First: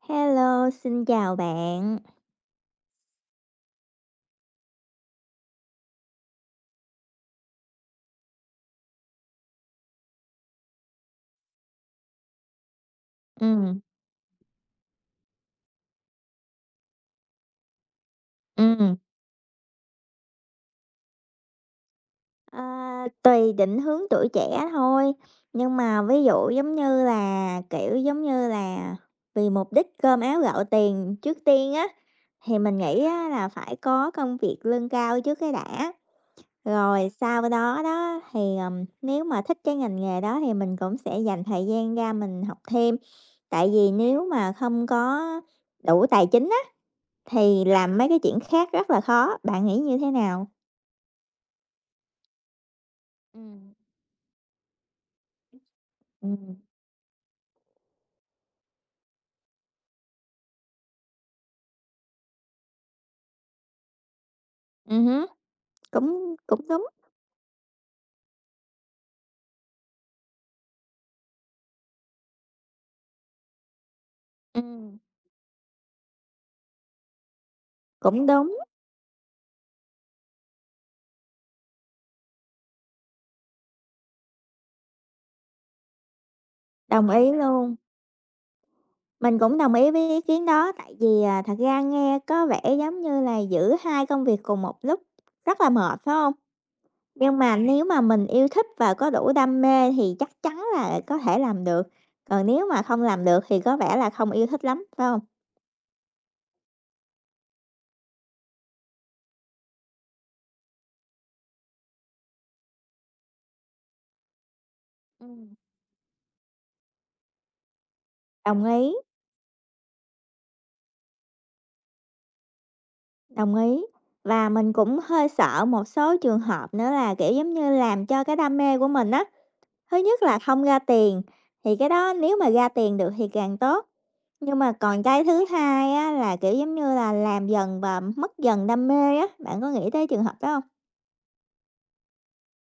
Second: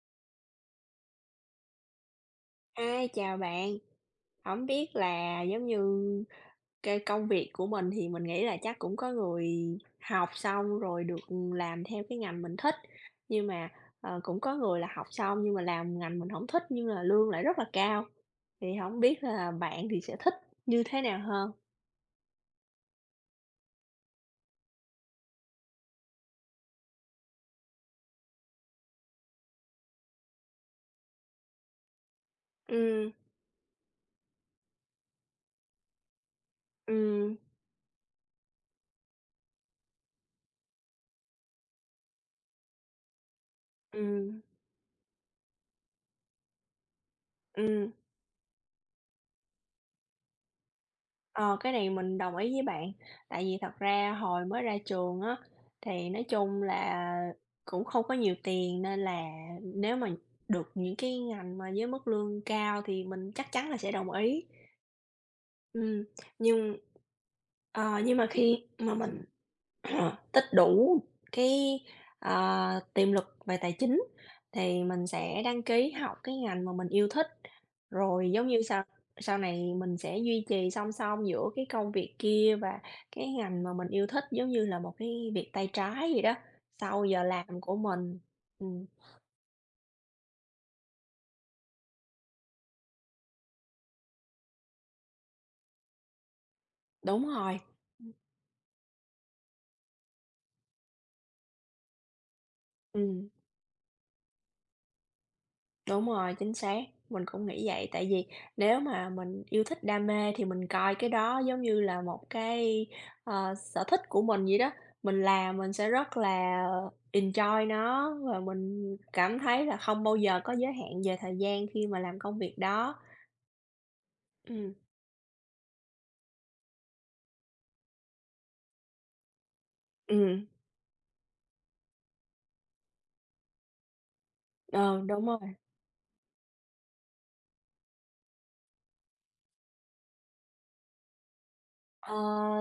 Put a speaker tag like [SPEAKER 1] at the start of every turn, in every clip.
[SPEAKER 1] Hello, xin chào bạn.
[SPEAKER 2] Hi, chào bạn. Không biết là, giống như, cái công việc của mình thì mình nghĩ là chắc cũng có người học xong rồi được làm theo cái ngành mình thích, nhưng mà,
[SPEAKER 1] Ừm,
[SPEAKER 2] cũng có người là học xong nhưng mà làm ngành mình không thích nhưng là lương lại rất là cao, thì
[SPEAKER 1] ừm,
[SPEAKER 2] không biết là bạn thì sẽ thích như thế nào hơn?
[SPEAKER 1] ờ, tùy định hướng tuổi trẻ thôi, nhưng mà ví dụ giống như là, kiểu, giống như là, vì mục đích cơm áo gạo tiền trước tiên á, thì mình nghĩ
[SPEAKER 2] Ừm,
[SPEAKER 1] á là phải có công việc lương cao trước cái đã, rồi
[SPEAKER 2] ừm,
[SPEAKER 1] sau đó đó thì, nếu mà thích cái ngành nghề đó thì mình cũng sẽ dành thời gian ra mình học thêm. Tại vì nếu
[SPEAKER 2] ừm,
[SPEAKER 1] mà không có đủ tài chính thì
[SPEAKER 2] ừm.
[SPEAKER 1] làm mấy cái chuyện khác rất là khó, bạn nghĩ như thế nào?
[SPEAKER 2] Ờ, cái này mình đồng ý với bạn, tại vì
[SPEAKER 1] Ừm.
[SPEAKER 2] thật ra hồi mới ra trường á, thì nói
[SPEAKER 1] Ừm,
[SPEAKER 2] chung là cũng không có nhiều tiền nên là nếu mà được những cái ngành mà với mức lương cao thì mình chắc chắn là sẽ đồng ý.
[SPEAKER 1] hứm,
[SPEAKER 2] Ừm,
[SPEAKER 1] cũng cũng
[SPEAKER 2] nhưng,
[SPEAKER 1] đúng.
[SPEAKER 2] nhưng mà khi mà mình Tích đủ cái, tiềm lực về tài chính thì
[SPEAKER 1] Ừm.
[SPEAKER 2] mình sẽ đăng ký học cái ngành mà mình yêu thích,
[SPEAKER 1] Cũng
[SPEAKER 2] rồi giống
[SPEAKER 1] đúng,
[SPEAKER 2] như sau sau này mình sẽ duy trì song song giữa cái công việc kia và cái ngành mà mình yêu thích, giống như là một cái việc tay trái gì đó, sau
[SPEAKER 1] đồng
[SPEAKER 2] giờ
[SPEAKER 1] ý
[SPEAKER 2] làm
[SPEAKER 1] luôn.
[SPEAKER 2] của mình. Ừm,
[SPEAKER 1] Mình cũng đồng ý với ý kiến đó, tại vì, à, thật ra nghe có vẻ giống như là giữ 2 công việc cùng một lúc rất là mệt, phải không?
[SPEAKER 2] đúng
[SPEAKER 1] Nhưng mà
[SPEAKER 2] rồi,
[SPEAKER 1] nếu mà mình yêu thích và có đủ đam mê thì chắc chắn là có thể làm được, còn nếu mà không làm
[SPEAKER 2] ừm.
[SPEAKER 1] được thì có vẻ là không yêu thích lắm, phải không?
[SPEAKER 2] Đúng rồi, chính xác, mình cũng nghĩ vậy. Tại vì nếu mà mình yêu thích, đam mê thì mình coi cái đó giống như là một cái, sở thích của mình vậy đó. Mình
[SPEAKER 1] Ừm.
[SPEAKER 2] làm mình sẽ rất là enjoy nó và
[SPEAKER 1] Đồng ý.
[SPEAKER 2] mình cảm thấy là không bao giờ có giới hạn về thời gian khi mà làm công việc đó.
[SPEAKER 1] Đồng ý. Và mình
[SPEAKER 2] Ừm,
[SPEAKER 1] cũng hơi sợ một số trường hợp nữa là, kiểu, giống như, làm cho cái đam mê của mình á, thứ nhất là
[SPEAKER 2] ừm,
[SPEAKER 1] không ra tiền, thì cái đó nếu mà ra tiền được thì càng tốt. Nhưng mà còn
[SPEAKER 2] ờ,
[SPEAKER 1] cái
[SPEAKER 2] đúng
[SPEAKER 1] thứ
[SPEAKER 2] rồi.
[SPEAKER 1] hai á là, kiểu, giống như là, làm dần và mất dần đam mê á, bạn có nghĩ tới trường hợp đó không?
[SPEAKER 2] Ờ,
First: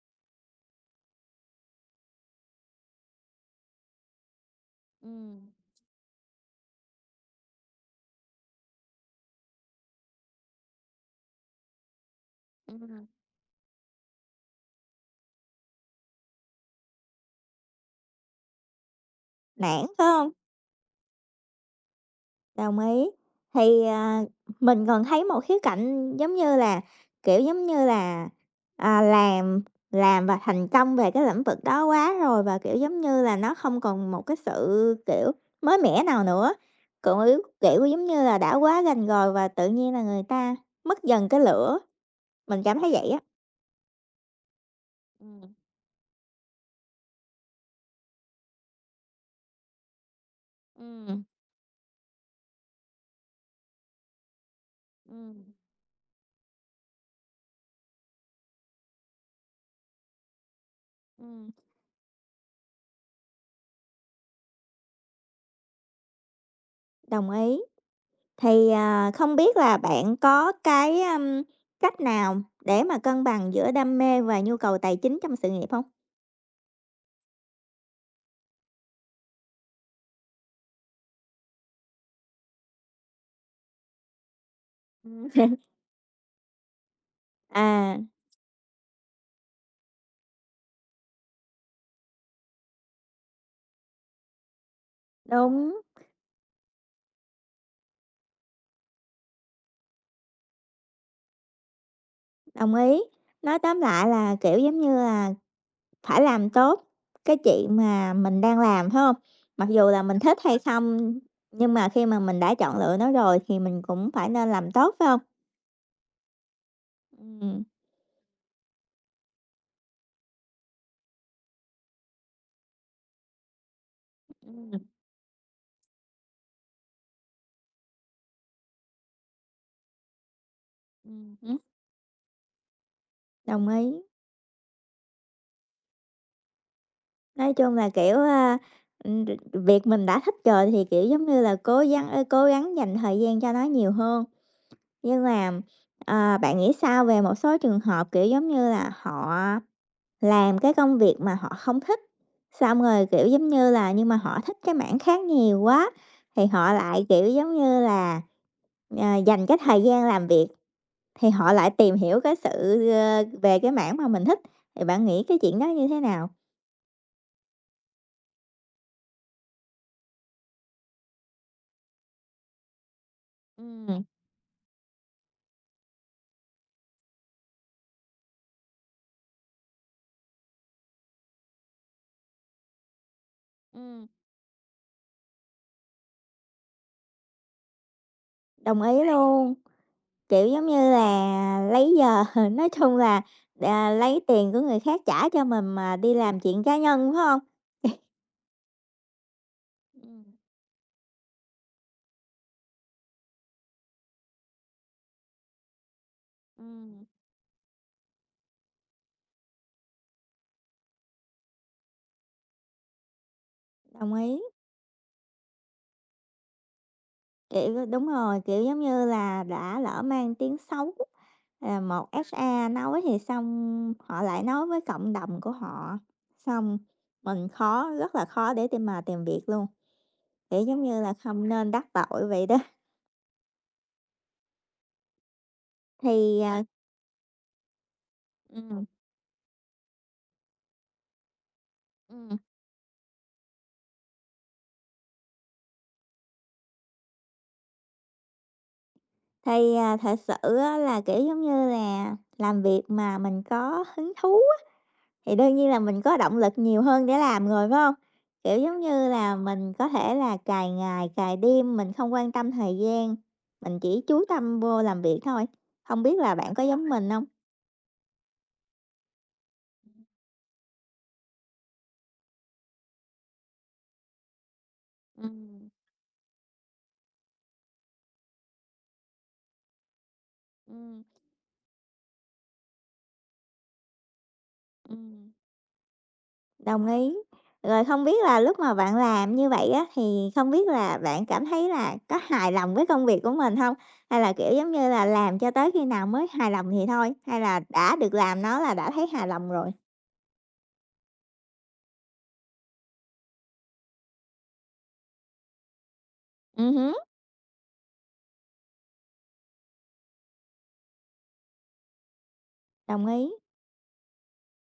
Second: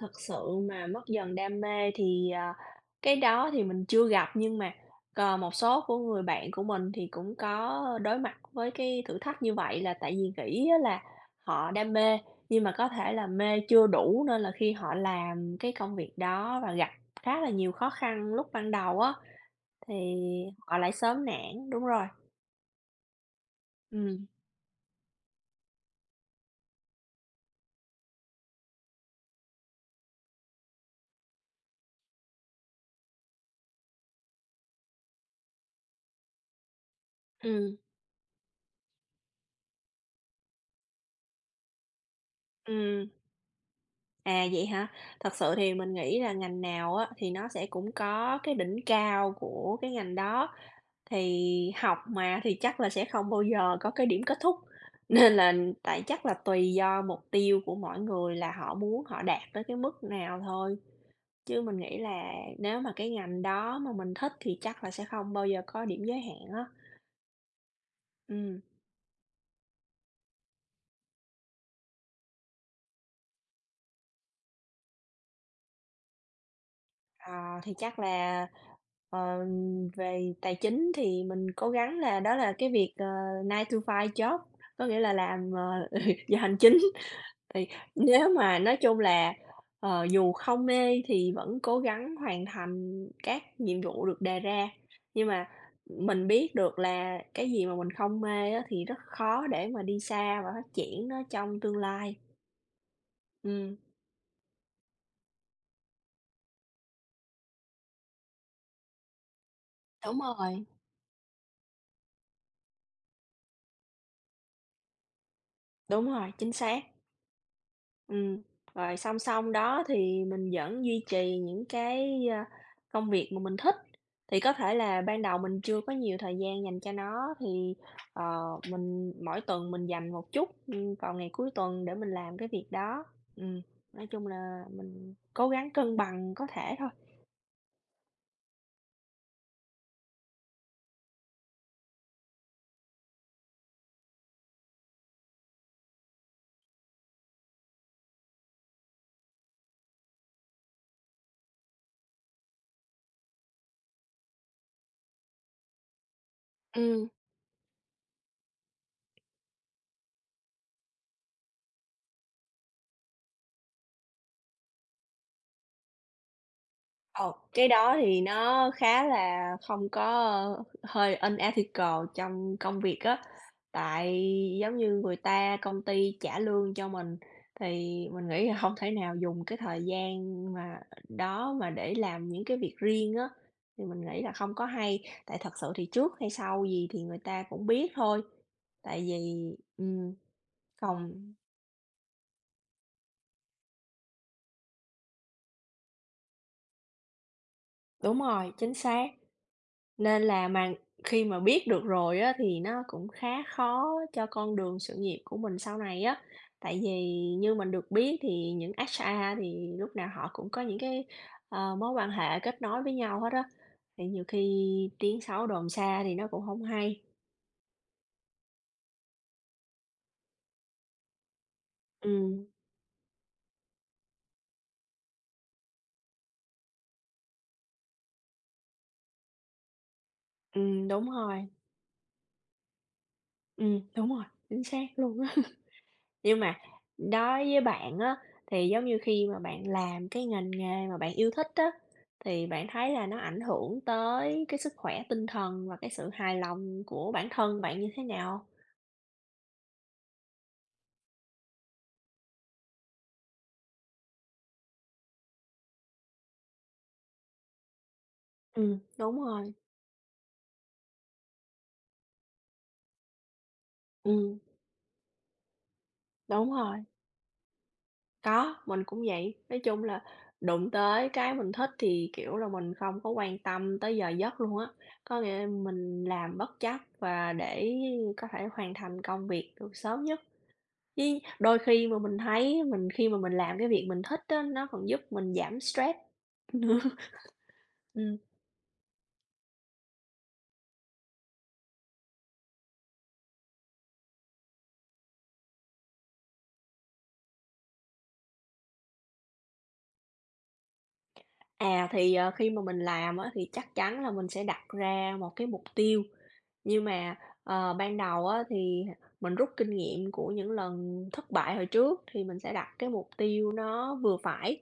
[SPEAKER 2] thật sự mà mất dần đam mê thì, cái đó thì mình chưa gặp, nhưng mà,
[SPEAKER 1] Ừm,
[SPEAKER 2] một số của người bạn của mình thì cũng có đối mặt với cái thử thách như vậy, là tại vì nghĩ á là họ đam mê, nhưng mà có
[SPEAKER 1] ừm.
[SPEAKER 2] thể là mê chưa đủ, nên là khi họ làm cái công việc đó và gặp khá là nhiều khó khăn lúc ban đầu á,
[SPEAKER 1] Nản,
[SPEAKER 2] thì
[SPEAKER 1] phải không?
[SPEAKER 2] họ lại sớm nản. Đúng rồi.
[SPEAKER 1] Đồng ý. Thì,
[SPEAKER 2] Ừ,
[SPEAKER 1] à, mình còn thấy một khía cạnh giống như là, kiểu, giống như là, à, làm và thành công về cái lĩnh vực đó quá rồi và, kiểu, giống như là, nó không còn một cái sự, kiểu, mới mẻ nào nữa, cũ kiểu,
[SPEAKER 2] ừ,
[SPEAKER 1] kiểu giống như là, đã quá rành rồi và tự nhiên là người ta mất dần cái lửa, mình cảm thấy
[SPEAKER 2] ừm.
[SPEAKER 1] vậy á.
[SPEAKER 2] À, vậy hả? Thật
[SPEAKER 1] Ừm,
[SPEAKER 2] sự thì mình nghĩ là ngành nào á, thì nó sẽ cũng có cái đỉnh cao của cái ngành đó.
[SPEAKER 1] ừm,
[SPEAKER 2] Thì học mà thì chắc là sẽ không bao giờ có cái điểm kết thúc, nên
[SPEAKER 1] ừm,
[SPEAKER 2] là tại chắc là tùy do mục tiêu của mọi người là họ muốn họ đạt tới cái mức nào thôi.
[SPEAKER 1] ừm.
[SPEAKER 2] Chứ mình nghĩ là nếu mà cái ngành đó mà mình thích thì chắc là sẽ không bao giờ có điểm giới hạn á.
[SPEAKER 1] Đồng ý.
[SPEAKER 2] Ừm.
[SPEAKER 1] Thì, à, không biết là bạn có cái, cách nào để mà cân bằng giữa đam mê và nhu cầu tài chính trong sự nghiệp không?
[SPEAKER 2] À, thì chắc là, ờ, về tài chính thì mình cố gắng là đó là cái việc, 9-to-5 job, có nghĩa là
[SPEAKER 1] Ừm.
[SPEAKER 2] làm, giờ hành chính. Thì
[SPEAKER 1] À,
[SPEAKER 2] nếu mà nói chung là, dù không mê thì vẫn cố gắng hoàn thành các nhiệm vụ được đề ra, nhưng mà
[SPEAKER 1] đúng,
[SPEAKER 2] mình biết được là cái gì mà mình không mê á thì rất khó để mà đi xa và phát triển nó trong tương lai.
[SPEAKER 1] đồng ý. Nói
[SPEAKER 2] Ừm,
[SPEAKER 1] tóm lại là, kiểu, giống như là, phải làm tốt cái chuyện mà mình đang làm, phải không? Mặc dù là mình
[SPEAKER 2] đúng
[SPEAKER 1] thích hay
[SPEAKER 2] rồi,
[SPEAKER 1] không, nhưng mà khi mà mình đã chọn lựa nó rồi thì mình cũng phải nên làm tốt, phải không?
[SPEAKER 2] đúng rồi, chính xác.
[SPEAKER 1] Ừm,
[SPEAKER 2] Ừ, rồi song song đó thì mình vẫn duy trì những cái, công việc mà mình thích. Thì có thể
[SPEAKER 1] ừm,
[SPEAKER 2] là ban đầu mình chưa có nhiều thời gian dành cho nó thì, ờ, mình mỗi tuần mình dành một chút, vào ngày cuối
[SPEAKER 1] ừm
[SPEAKER 2] tuần để mình làm cái việc đó. Ừm,
[SPEAKER 1] đồng ý.
[SPEAKER 2] nói chung là mình cố gắng cân bằng có thể thôi.
[SPEAKER 1] Nói chung là, kiểu, a, ừm, việc mình đã thích rồi thì, kiểu, giống như là, cố gắng cố gắng dành thời gian cho nó nhiều hơn. Nhưng mà, ờ, bạn nghĩ sao về một số trường hợp, kiểu, giống như là, họ làm cái công việc mà họ không thích, xong rồi, kiểu, giống như là, nhưng mà họ thích cái mảng khác nhiều quá, thì họ lại,
[SPEAKER 2] Ừ.
[SPEAKER 1] kiểu, giống như là, ờ, dành cái thời gian làm việc thì họ lại tìm hiểu cái sự, về cái mảng mà mình thích, thì bạn nghĩ cái chuyện đó như thế nào?
[SPEAKER 2] Ờ, cái đó thì nó khá là không có, hơi unethical trong công việc á,
[SPEAKER 1] Ừm,
[SPEAKER 2] tại giống như người ta công ty trả lương cho mình thì mình nghĩ là không thể nào dùng cái thời gian mà đó mà để làm những cái việc riêng á, thì mình
[SPEAKER 1] ừm,
[SPEAKER 2] nghĩ là không có hay. Tại thật sự thì trước hay sau gì thì người ta cũng biết thôi,
[SPEAKER 1] đồng
[SPEAKER 2] tại
[SPEAKER 1] ý
[SPEAKER 2] vì
[SPEAKER 1] luôn.
[SPEAKER 2] ừm,
[SPEAKER 1] Kiểu, giống như
[SPEAKER 2] còn
[SPEAKER 1] là, lấy giờ nói chung là, à, lấy tiền của người khác trả cho mình mà đi làm chuyện cá nhân, phải không?
[SPEAKER 2] đúng rồi, chính xác. Nên
[SPEAKER 1] Ừm,
[SPEAKER 2] là mà khi mà biết được rồi á, thì nó cũng khá khó cho con đường sự nghiệp của mình sau này á. Tại vì
[SPEAKER 1] ừm,
[SPEAKER 2] như mình được biết thì những HR thì lúc nào họ cũng có những cái, mối quan hệ kết nối với nhau hết á, thì
[SPEAKER 1] đồng
[SPEAKER 2] nhiều
[SPEAKER 1] ý,
[SPEAKER 2] khi tiếng xấu đồn xa thì nó cũng không hay.
[SPEAKER 1] kiểu đúng rồi, kiểu, giống như là, đã lỡ mang tiếng xấu, là một
[SPEAKER 2] Ừm,
[SPEAKER 1] HR nói thì xong họ lại nói với cộng đồng của họ, xong mình rất là khó để tìm việc luôn, kiểu, giống
[SPEAKER 2] ừm,
[SPEAKER 1] như
[SPEAKER 2] đúng
[SPEAKER 1] là,
[SPEAKER 2] rồi,
[SPEAKER 1] không nên đắc tội vậy đó.
[SPEAKER 2] đúng rồi, chính xác luôn á.
[SPEAKER 1] Thì,
[SPEAKER 2] Nhưng mà
[SPEAKER 1] à,
[SPEAKER 2] đối với bạn á, thì giống
[SPEAKER 1] ừm,
[SPEAKER 2] như khi mà bạn làm cái ngành nghề mà bạn yêu thích á,
[SPEAKER 1] ừm.
[SPEAKER 2] thì bạn thấy là nó ảnh hưởng tới cái sức khỏe tinh thần và cái sự hài lòng của bản thân bạn như thế nào?
[SPEAKER 1] Thì, à, thật sự á là, kiểu, giống như là, làm việc mà mình có hứng thú á, thì đương nhiên là mình có động lực nhiều hơn để làm rồi, phải không? Kiểu,
[SPEAKER 2] Ừm,
[SPEAKER 1] giống như
[SPEAKER 2] đúng
[SPEAKER 1] là,
[SPEAKER 2] rồi,
[SPEAKER 1] mình có thể là cày ngày, cày đêm, mình không quan tâm thời gian, mình chỉ chú
[SPEAKER 2] ừm,
[SPEAKER 1] tâm vô làm việc thôi. Không biết là
[SPEAKER 2] đúng
[SPEAKER 1] bạn có
[SPEAKER 2] rồi,
[SPEAKER 1] giống mình không?
[SPEAKER 2] có, mình cũng vậy. Nói chung là đụng tới cái mình thích thì, kiểu là, mình không có quan tâm tới giờ giấc luôn á, có nghĩa là
[SPEAKER 1] Ừm,
[SPEAKER 2] mình làm bất chấp và để có thể hoàn thành công việc được sớm nhất.
[SPEAKER 1] ừm,
[SPEAKER 2] Với đôi khi mà mình thấy mình khi mà mình làm cái việc mình thích á, nó còn giúp
[SPEAKER 1] ừm.
[SPEAKER 2] mình giảm stress nữa.
[SPEAKER 1] Đồng ý. Rồi không
[SPEAKER 2] Ừm.
[SPEAKER 1] biết là lúc mà bạn làm như vậy á, thì không biết là bạn cảm thấy là có hài lòng với công việc của mình không? Hay là, kiểu, giống như là, làm cho tới khi nào mới hài lòng thì thôi? Hay là đã được làm nó là đã thấy hài lòng rồi?
[SPEAKER 2] À, thì, khi mà mình làm á, thì chắc chắn là mình sẽ đặt ra một cái mục tiêu, nhưng
[SPEAKER 1] Hứm,
[SPEAKER 2] mà, ban đầu á, thì mình rút kinh nghiệm của những lần thất bại hồi trước thì mình sẽ đặt cái
[SPEAKER 1] đồng
[SPEAKER 2] mục
[SPEAKER 1] ý,
[SPEAKER 2] tiêu nó vừa phải,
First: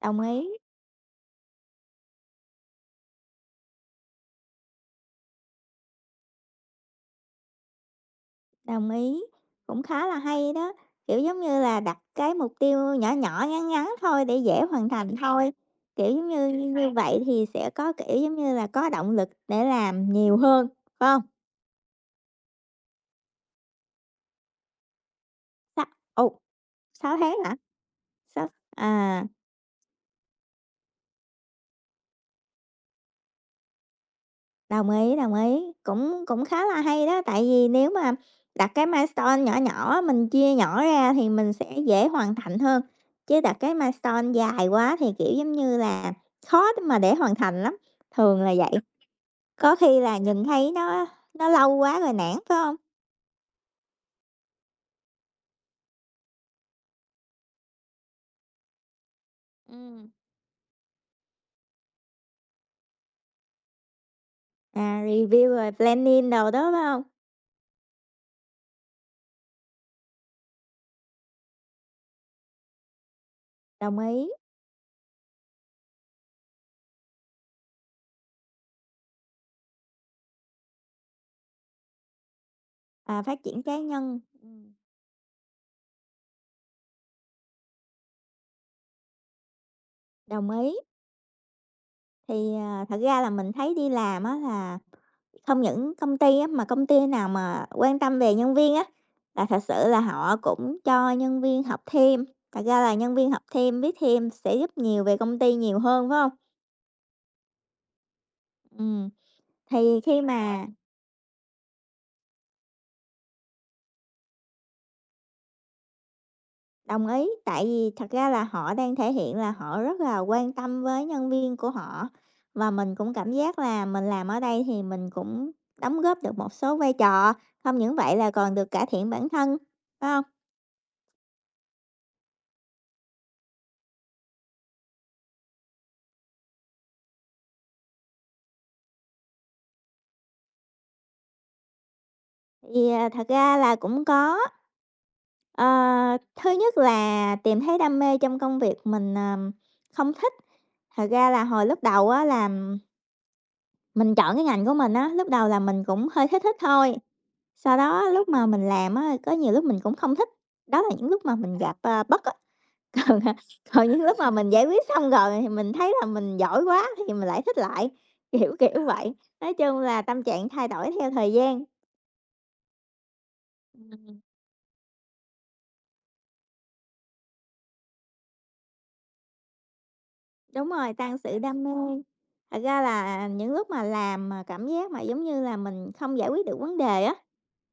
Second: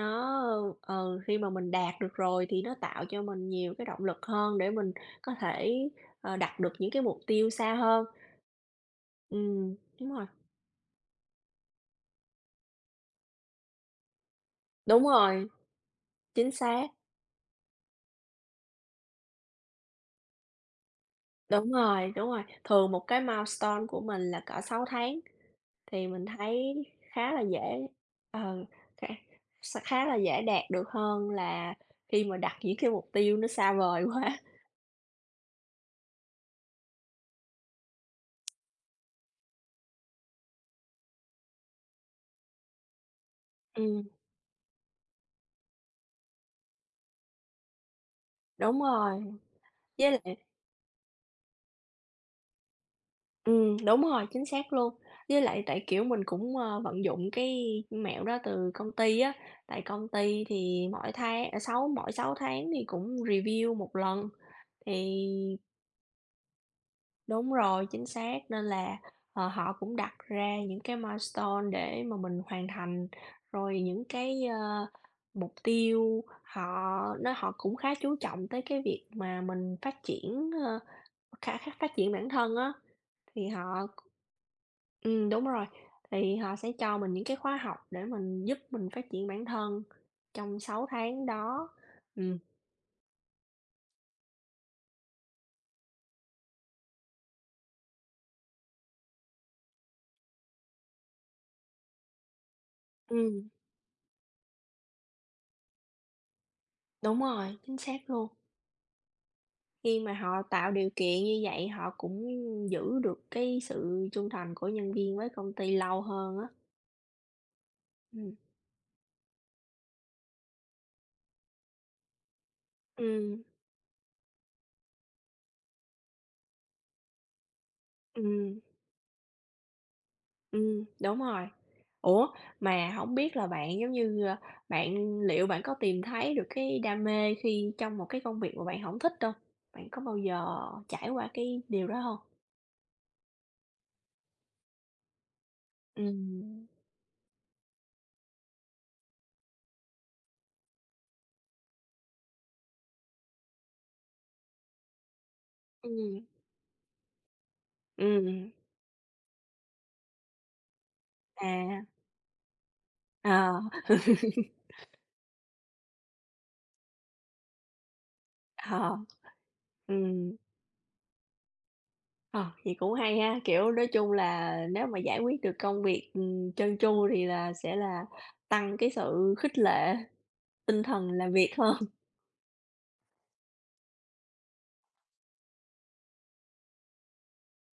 [SPEAKER 1] đồng ý,
[SPEAKER 2] khi mà mình đạt được rồi thì nó tạo cho mình nhiều cái động lực hơn để mình có thể, đặt được những cái mục tiêu xa hơn.
[SPEAKER 1] đồng ý.
[SPEAKER 2] Ừm,
[SPEAKER 1] Cũng khá
[SPEAKER 2] đúng
[SPEAKER 1] là
[SPEAKER 2] rồi,
[SPEAKER 1] hay đó, kiểu, giống như là, đặt cái mục tiêu nhỏ nhỏ, ngắn ngắn thôi để dễ hoàn
[SPEAKER 2] đúng
[SPEAKER 1] thành
[SPEAKER 2] rồi.
[SPEAKER 1] thôi. Kiểu, giống như
[SPEAKER 2] Chính xác,
[SPEAKER 1] như vậy thì sẽ có, kiểu, giống như là, có động lực để làm nhiều hơn, phải hông?
[SPEAKER 2] đúng rồi, đúng rồi. Thường một cái milestone của mình là cỡ 6 tháng
[SPEAKER 1] Sắc
[SPEAKER 2] thì mình
[SPEAKER 1] ồ.
[SPEAKER 2] thấy
[SPEAKER 1] Sáu
[SPEAKER 2] khá
[SPEAKER 1] tháng
[SPEAKER 2] là
[SPEAKER 1] hả?
[SPEAKER 2] dễ,
[SPEAKER 1] Sao
[SPEAKER 2] ờ, khá
[SPEAKER 1] à,
[SPEAKER 2] khá là dễ đạt được hơn là khi mà đặt những cái mục tiêu nó xa vời quá.
[SPEAKER 1] đồng ý, cũng cũng khá là hay đó, tại vì nếu mà đặt cái milestone nhỏ nhỏ, mình chia nhỏ ra thì mình sẽ dễ hoàn thành hơn, chứ đặt cái
[SPEAKER 2] Ừm,
[SPEAKER 1] milestone dài quá thì, kiểu, giống như là, khó để để hoàn thành lắm, thường là vậy,
[SPEAKER 2] đúng rồi,
[SPEAKER 1] có khi
[SPEAKER 2] với
[SPEAKER 1] là
[SPEAKER 2] lại
[SPEAKER 1] nhìn thấy nó lâu quá rồi nản, phải không?
[SPEAKER 2] đúng rồi, chính xác luôn. Với lại tại, kiểu, mình cũng, vận dụng cái mẹo đó từ công ty á, tại công
[SPEAKER 1] Ừm,
[SPEAKER 2] ty thì mỗi 6 tháng thì cũng review một lần,
[SPEAKER 1] à,
[SPEAKER 2] thì
[SPEAKER 1] review rồi planning đồ đó, phải không?
[SPEAKER 2] Đúng rồi, chính xác, nên là, họ cũng đặt ra những cái milestone để mà mình hoàn thành, rồi
[SPEAKER 1] Đồng
[SPEAKER 2] những
[SPEAKER 1] ý,
[SPEAKER 2] cái, mục tiêu họ nó họ cũng khá chú trọng tới cái việc mà mình phát triển, khá phát triển bản thân á,
[SPEAKER 1] à, phát
[SPEAKER 2] thì
[SPEAKER 1] triển cá
[SPEAKER 2] họ
[SPEAKER 1] nhân,
[SPEAKER 2] đúng rồi, thì họ sẽ cho mình những cái khóa học để mình giúp mình phát triển bản thân
[SPEAKER 1] đồng
[SPEAKER 2] trong
[SPEAKER 1] ý.
[SPEAKER 2] 6 tháng đó. Ừm,
[SPEAKER 1] Thì, à, thật ra là mình thấy đi làm á là không những công ty á, mà công ty nào mà quan tâm về nhân viên á, là thật sự là họ cũng cho nhân viên học thêm. Thật ra là nhân viên học
[SPEAKER 2] ừm,
[SPEAKER 1] thêm, biết thêm sẽ giúp nhiều về công ty nhiều hơn, phải không?
[SPEAKER 2] đúng rồi, chính xác luôn.
[SPEAKER 1] Ừm, thì
[SPEAKER 2] Khi mà
[SPEAKER 1] khi
[SPEAKER 2] họ
[SPEAKER 1] mà
[SPEAKER 2] tạo điều kiện như vậy họ cũng giữ được cái sự trung thành của nhân viên với công ty lâu hơn á.
[SPEAKER 1] đồng ý, tại vì thật ra
[SPEAKER 2] Ừm.
[SPEAKER 1] là họ đang thể hiện là họ rất là quan tâm với nhân viên của họ, và mình cũng cảm
[SPEAKER 2] Ừm,
[SPEAKER 1] giác là mình làm ở đây thì mình cũng đóng góp được một số vai trò, không những vậy là còn
[SPEAKER 2] ừm,
[SPEAKER 1] được cải thiện bản thân, phải không?
[SPEAKER 2] đúng rồi. Ủa, mà hổng biết là bạn, giống như, bạn liệu bạn có tìm thấy được cái đam mê khi trong một cái công việc mà bạn hổng thích hông? Bạn có bao giờ trải qua cái điều đó hông?
[SPEAKER 1] Thì, à, thật ra là cũng có. Ờ, thứ
[SPEAKER 2] Ừm,
[SPEAKER 1] nhất là tìm thấy đam mê trong công việc mình, không thích. Thật ra là hồi lúc đầu á là mình chọn cái ngành của mình á, lúc đầu là mình cũng
[SPEAKER 2] ừm,
[SPEAKER 1] hơi thích thích thôi, sau đó lúc mà
[SPEAKER 2] ừm,
[SPEAKER 1] mình làm á, có nhiều lúc mình cũng không thích, đó là những lúc mà mình gặp,
[SPEAKER 2] à,
[SPEAKER 1] bất á. Còn, à,
[SPEAKER 2] ờ,
[SPEAKER 1] còn những lúc mà mình giải quyết xong rồi thì mình thấy là mình giỏi quá thì mình lại thích lại, kiểu
[SPEAKER 2] ờ.
[SPEAKER 1] vậy. Nói chung là tâm
[SPEAKER 2] Ừm.
[SPEAKER 1] trạng thay đổi theo thời gian.
[SPEAKER 2] Ờ, vậy cũng hay ha, kiểu, nói chung
[SPEAKER 1] Ừ.
[SPEAKER 2] là nếu mà giải quyết được công việc, trơn tru thì là sẽ là tăng cái sự khích lệ
[SPEAKER 1] Đúng
[SPEAKER 2] tinh
[SPEAKER 1] rồi,
[SPEAKER 2] thần
[SPEAKER 1] tăng
[SPEAKER 2] làm
[SPEAKER 1] sự
[SPEAKER 2] việc
[SPEAKER 1] đam
[SPEAKER 2] hơn.
[SPEAKER 1] mê. Thật ra là những lúc mà làm mà cảm giác mà, giống như là, mình không giải quyết được vấn đề á,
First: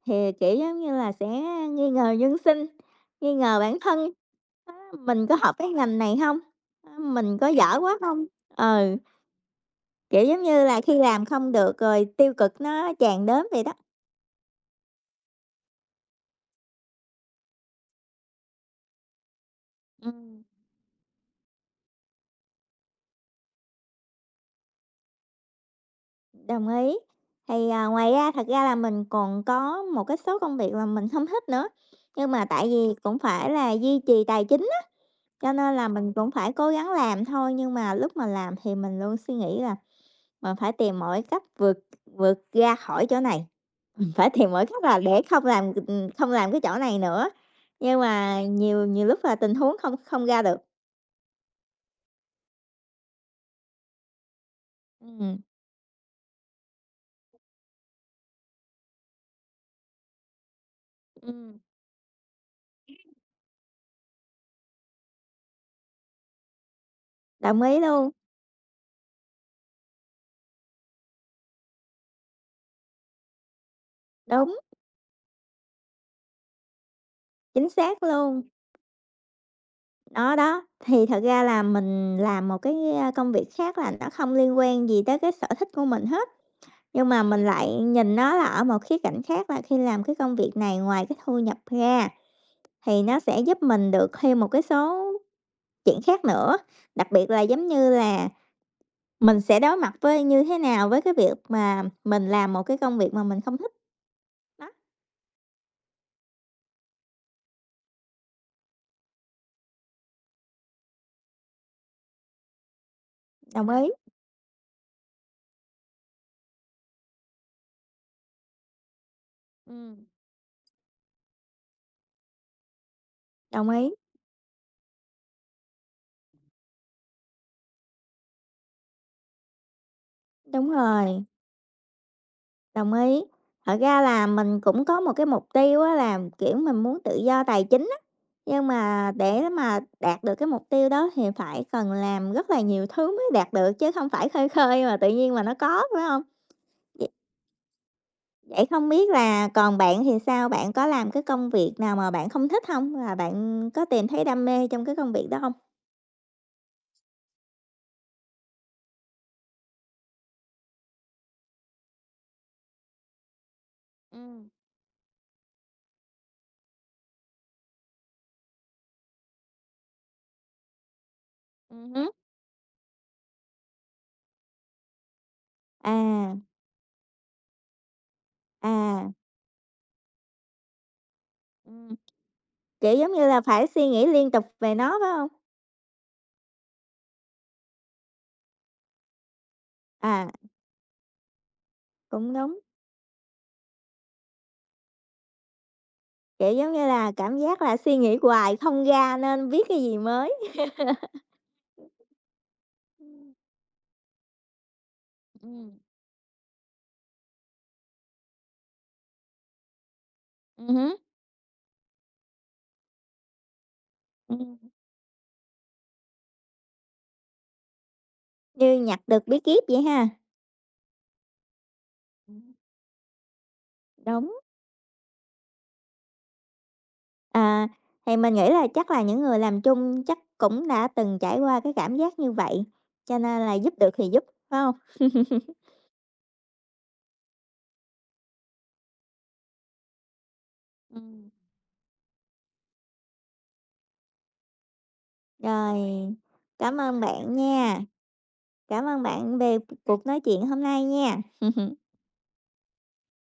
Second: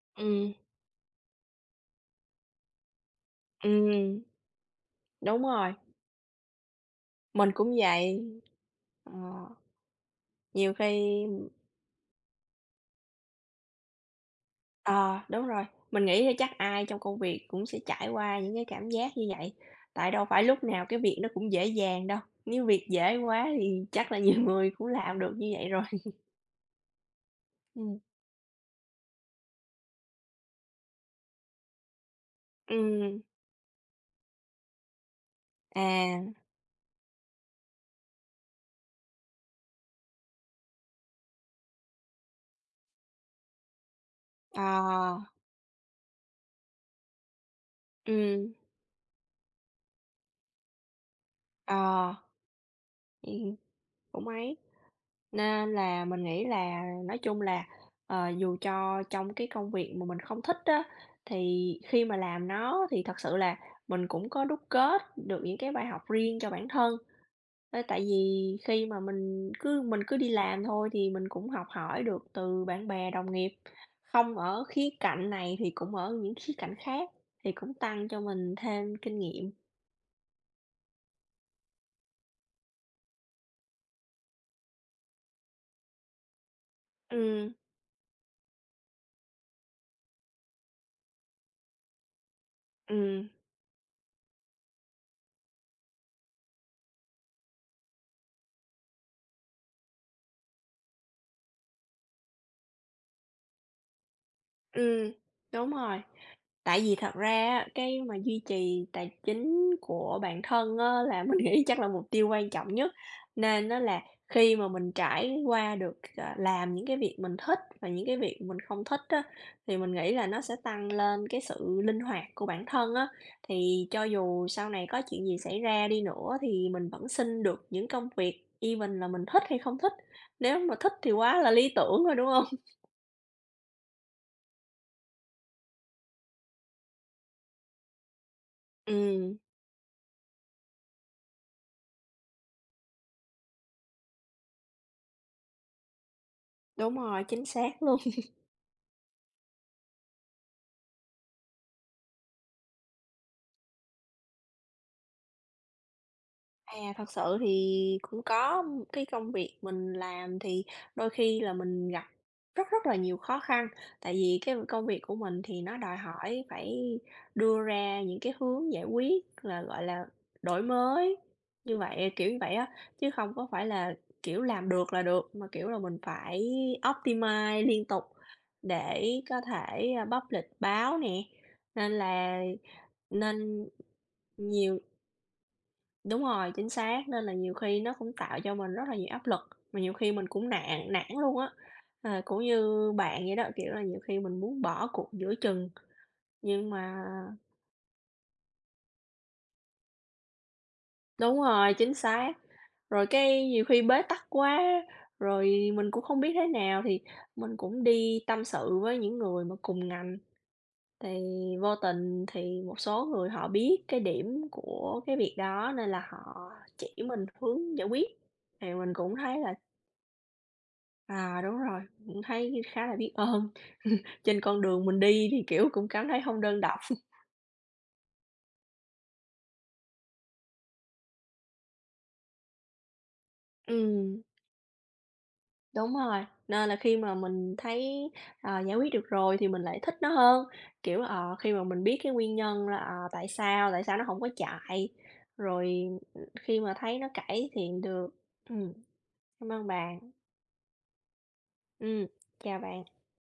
[SPEAKER 1] thì,
[SPEAKER 2] Ừ,
[SPEAKER 1] kiểu, giống như là, sẽ nghi ngờ nhân sinh, nghi ngờ bản thân,
[SPEAKER 2] ừm,
[SPEAKER 1] mình có
[SPEAKER 2] đúng
[SPEAKER 1] hợp với
[SPEAKER 2] rồi,
[SPEAKER 1] ngành này không, mình có
[SPEAKER 2] mình cũng
[SPEAKER 1] giỏi quá
[SPEAKER 2] vậy.
[SPEAKER 1] không, ừ,
[SPEAKER 2] Ờ,
[SPEAKER 1] kiểu, giống như
[SPEAKER 2] nhiều
[SPEAKER 1] là, khi
[SPEAKER 2] khi
[SPEAKER 1] làm không được rồi tiêu cực nó tràn đến vậy đó.
[SPEAKER 2] ờ, đúng rồi, mình nghĩ là chắc ai trong công việc cũng sẽ trải qua những cái cảm giác như vậy, tại đâu
[SPEAKER 1] Ừm,
[SPEAKER 2] phải lúc nào cái việc nó cũng dễ dàng đâu, nếu việc dễ quá thì chắc là nhiều người cũng làm được như vậy rồi.
[SPEAKER 1] đồng ý. Thì,
[SPEAKER 2] ừ,
[SPEAKER 1] à, ngoài ra thật ra là mình còn có một cái số công việc là mình không thích nữa, nhưng mà tại vì cũng
[SPEAKER 2] ừm,
[SPEAKER 1] phải là duy trì tài chính. Cho nên là mình
[SPEAKER 2] à,
[SPEAKER 1] cũng phải cố gắng làm thôi, nhưng mà lúc mà làm thì mình luôn suy nghĩ là mình phải tìm mọi cách vượt vượt ra khỏi chỗ này, mình phải tìm
[SPEAKER 2] ờ,
[SPEAKER 1] mọi cách là để không làm, không làm cái chỗ này nữa. Nhưng mà
[SPEAKER 2] ừm.
[SPEAKER 1] nhiều nhiều lúc là tình huống không không ra được.
[SPEAKER 2] Ờ, thì cũng ấy,
[SPEAKER 1] Ừm.
[SPEAKER 2] nên là mình nghĩ là nói chung là, dù cho trong cái công việc mà mình không thích á,
[SPEAKER 1] Ừm.
[SPEAKER 2] thì khi mà làm nó thì thật sự là mình cũng có đúc kết được những cái bài học riêng cho bản thân.
[SPEAKER 1] Đồng ý
[SPEAKER 2] Ê, tại
[SPEAKER 1] luôn,
[SPEAKER 2] vì khi mà mình cứ đi làm thôi thì mình cũng học hỏi được từ bạn bè, đồng nghiệp, không
[SPEAKER 1] đúng,
[SPEAKER 2] ở khía cạnh này thì cũng ở những khía cạnh khác, thì
[SPEAKER 1] chính
[SPEAKER 2] cũng
[SPEAKER 1] xác
[SPEAKER 2] tăng cho
[SPEAKER 1] luôn.
[SPEAKER 2] mình thêm kinh nghiệm.
[SPEAKER 1] Đó, đó, thì thật ra là mình làm một cái, a, công việc khác là nó không liên quan gì tới cái sở thích của mình hết. Nhưng mà mình
[SPEAKER 2] Ừ.
[SPEAKER 1] lại nhìn nó là ở một khía cạnh khác là khi làm cái công việc này ngoài cái thu nhập ra thì nó
[SPEAKER 2] Ừm.
[SPEAKER 1] sẽ giúp mình được thêm một cái số chuyện khác nữa. Đặc biệt là giống như là mình sẽ đối mặt với như thế nào với cái việc mà mình làm một cái công việc mà mình không thích. Đó,
[SPEAKER 2] Ừ, đúng rồi. Tại vì thật ra á, cái mà duy trì tài chính của bản thân á, là mình nghĩ chắc là mục tiêu quan trọng nhất, nên
[SPEAKER 1] đồng
[SPEAKER 2] nó
[SPEAKER 1] ý.
[SPEAKER 2] là khi mà mình trải qua được, làm những cái việc mình thích và những cái việc mình không thích á, thì mình
[SPEAKER 1] Ừm,
[SPEAKER 2] nghĩ là nó sẽ tăng lên cái sự linh hoạt của bản thân á.
[SPEAKER 1] đồng
[SPEAKER 2] Thì
[SPEAKER 1] ý,
[SPEAKER 2] cho dù sau này có chuyện gì xảy ra đi nữa thì mình vẫn xin được những công việc even là mình thích hay không thích, nếu
[SPEAKER 1] đúng
[SPEAKER 2] mà thích thì
[SPEAKER 1] rồi.
[SPEAKER 2] quá là lý tưởng rồi, đúng không?
[SPEAKER 1] Đồng ý. Thật ra là mình cũng có một cái mục tiêu á là, kiểu, mình muốn tự do tài chính á, nhưng mà
[SPEAKER 2] Ừ,
[SPEAKER 1] để mà đạt được cái mục tiêu đó thì phải cần làm rất là nhiều thứ mới đạt được chứ không phải khơi khơi mà tự nhiên mà nó có, phải không?
[SPEAKER 2] đúng
[SPEAKER 1] Vậy
[SPEAKER 2] rồi, chính xác luôn.
[SPEAKER 1] vậy không biết là còn bạn thì sao? Bạn có làm cái công việc nào mà bạn không thích không? Và bạn có tìm thấy đam mê trong cái công việc đó không?
[SPEAKER 2] À, thật sự thì cũng có cái công việc mình làm thì đôi khi là mình gặp rất rất là nhiều khó khăn. Tại vì
[SPEAKER 1] Ừm,
[SPEAKER 2] cái công việc của mình thì nó đòi hỏi phải đưa ra những cái hướng giải quyết là, gọi là, đổi mới, như
[SPEAKER 1] ừm Ừm.
[SPEAKER 2] vậy kiểu như vậy á, chứ không có phải là, kiểu, làm được là được, mà, kiểu là, mình
[SPEAKER 1] À,
[SPEAKER 2] phải optimize liên tục
[SPEAKER 1] à,
[SPEAKER 2] để có thể, publish báo nè. Nên
[SPEAKER 1] Ừm.
[SPEAKER 2] là
[SPEAKER 1] Kiểu, giống như là phải
[SPEAKER 2] nên
[SPEAKER 1] suy nghĩ liên tục về
[SPEAKER 2] nhiều
[SPEAKER 1] nó, phải không?
[SPEAKER 2] Đúng rồi, chính xác, nên là nhiều khi nó cũng tạo cho mình rất là nhiều áp lực, mà nhiều khi
[SPEAKER 1] À,
[SPEAKER 2] mình cũng nản nản luôn á. À,
[SPEAKER 1] cũng
[SPEAKER 2] cũng
[SPEAKER 1] đúng.
[SPEAKER 2] như bạn vậy đó, kiểu là, nhiều khi mình muốn bỏ cuộc giữa chừng,
[SPEAKER 1] Kiểu,
[SPEAKER 2] nhưng
[SPEAKER 1] giống như
[SPEAKER 2] mà
[SPEAKER 1] là, cảm giác là suy nghĩ hoài không ra nên viết cái gì mới.
[SPEAKER 2] đúng rồi, chính xác. Rồi
[SPEAKER 1] Ừm,
[SPEAKER 2] cái nhiều khi bế tắc quá, rồi
[SPEAKER 1] ừm,
[SPEAKER 2] mình cũng không biết thế nào thì mình cũng đi tâm sự với những người mà cùng ngành,
[SPEAKER 1] ừm hứm,
[SPEAKER 2] thì vô tình thì một số người họ biết cái điểm
[SPEAKER 1] ừm.
[SPEAKER 2] của cái việc đó nên là họ chỉ mình hướng giải quyết. Thì
[SPEAKER 1] Như
[SPEAKER 2] mình
[SPEAKER 1] nhặt
[SPEAKER 2] cũng
[SPEAKER 1] được bí
[SPEAKER 2] thấy là,
[SPEAKER 1] kíp vậy ha.
[SPEAKER 2] à, đúng rồi, cũng
[SPEAKER 1] Ừm.
[SPEAKER 2] thấy khá là biết ơn.
[SPEAKER 1] Đúng,
[SPEAKER 2] Trên con đường mình đi thì, kiểu, cũng cảm thấy không đơn độc.
[SPEAKER 1] à, thì mình nghĩ là chắc là những người làm chung chắc cũng đã từng trải qua cái cảm giác như vậy, cho nên là giúp được thì
[SPEAKER 2] Ừm,
[SPEAKER 1] giúp, phải hông?
[SPEAKER 2] đúng rồi, nên là khi mà mình thấy, giải quyết được rồi thì mình lại thích nó hơn. Kiểu,
[SPEAKER 1] Ừm.
[SPEAKER 2] khi mà mình biết cái nguyên nhân là, tại sao nó không có chạy,
[SPEAKER 1] Rồi,
[SPEAKER 2] rồi, khi mà
[SPEAKER 1] cảm ơn
[SPEAKER 2] thấy nó
[SPEAKER 1] bạn
[SPEAKER 2] cải
[SPEAKER 1] nha,
[SPEAKER 2] thiện được. Ừm,
[SPEAKER 1] cảm ơn bạn
[SPEAKER 2] cảm
[SPEAKER 1] về
[SPEAKER 2] ơn bạn.
[SPEAKER 1] cuộc nói chuyện hôm nay nha.
[SPEAKER 2] Ừm, chào bạn.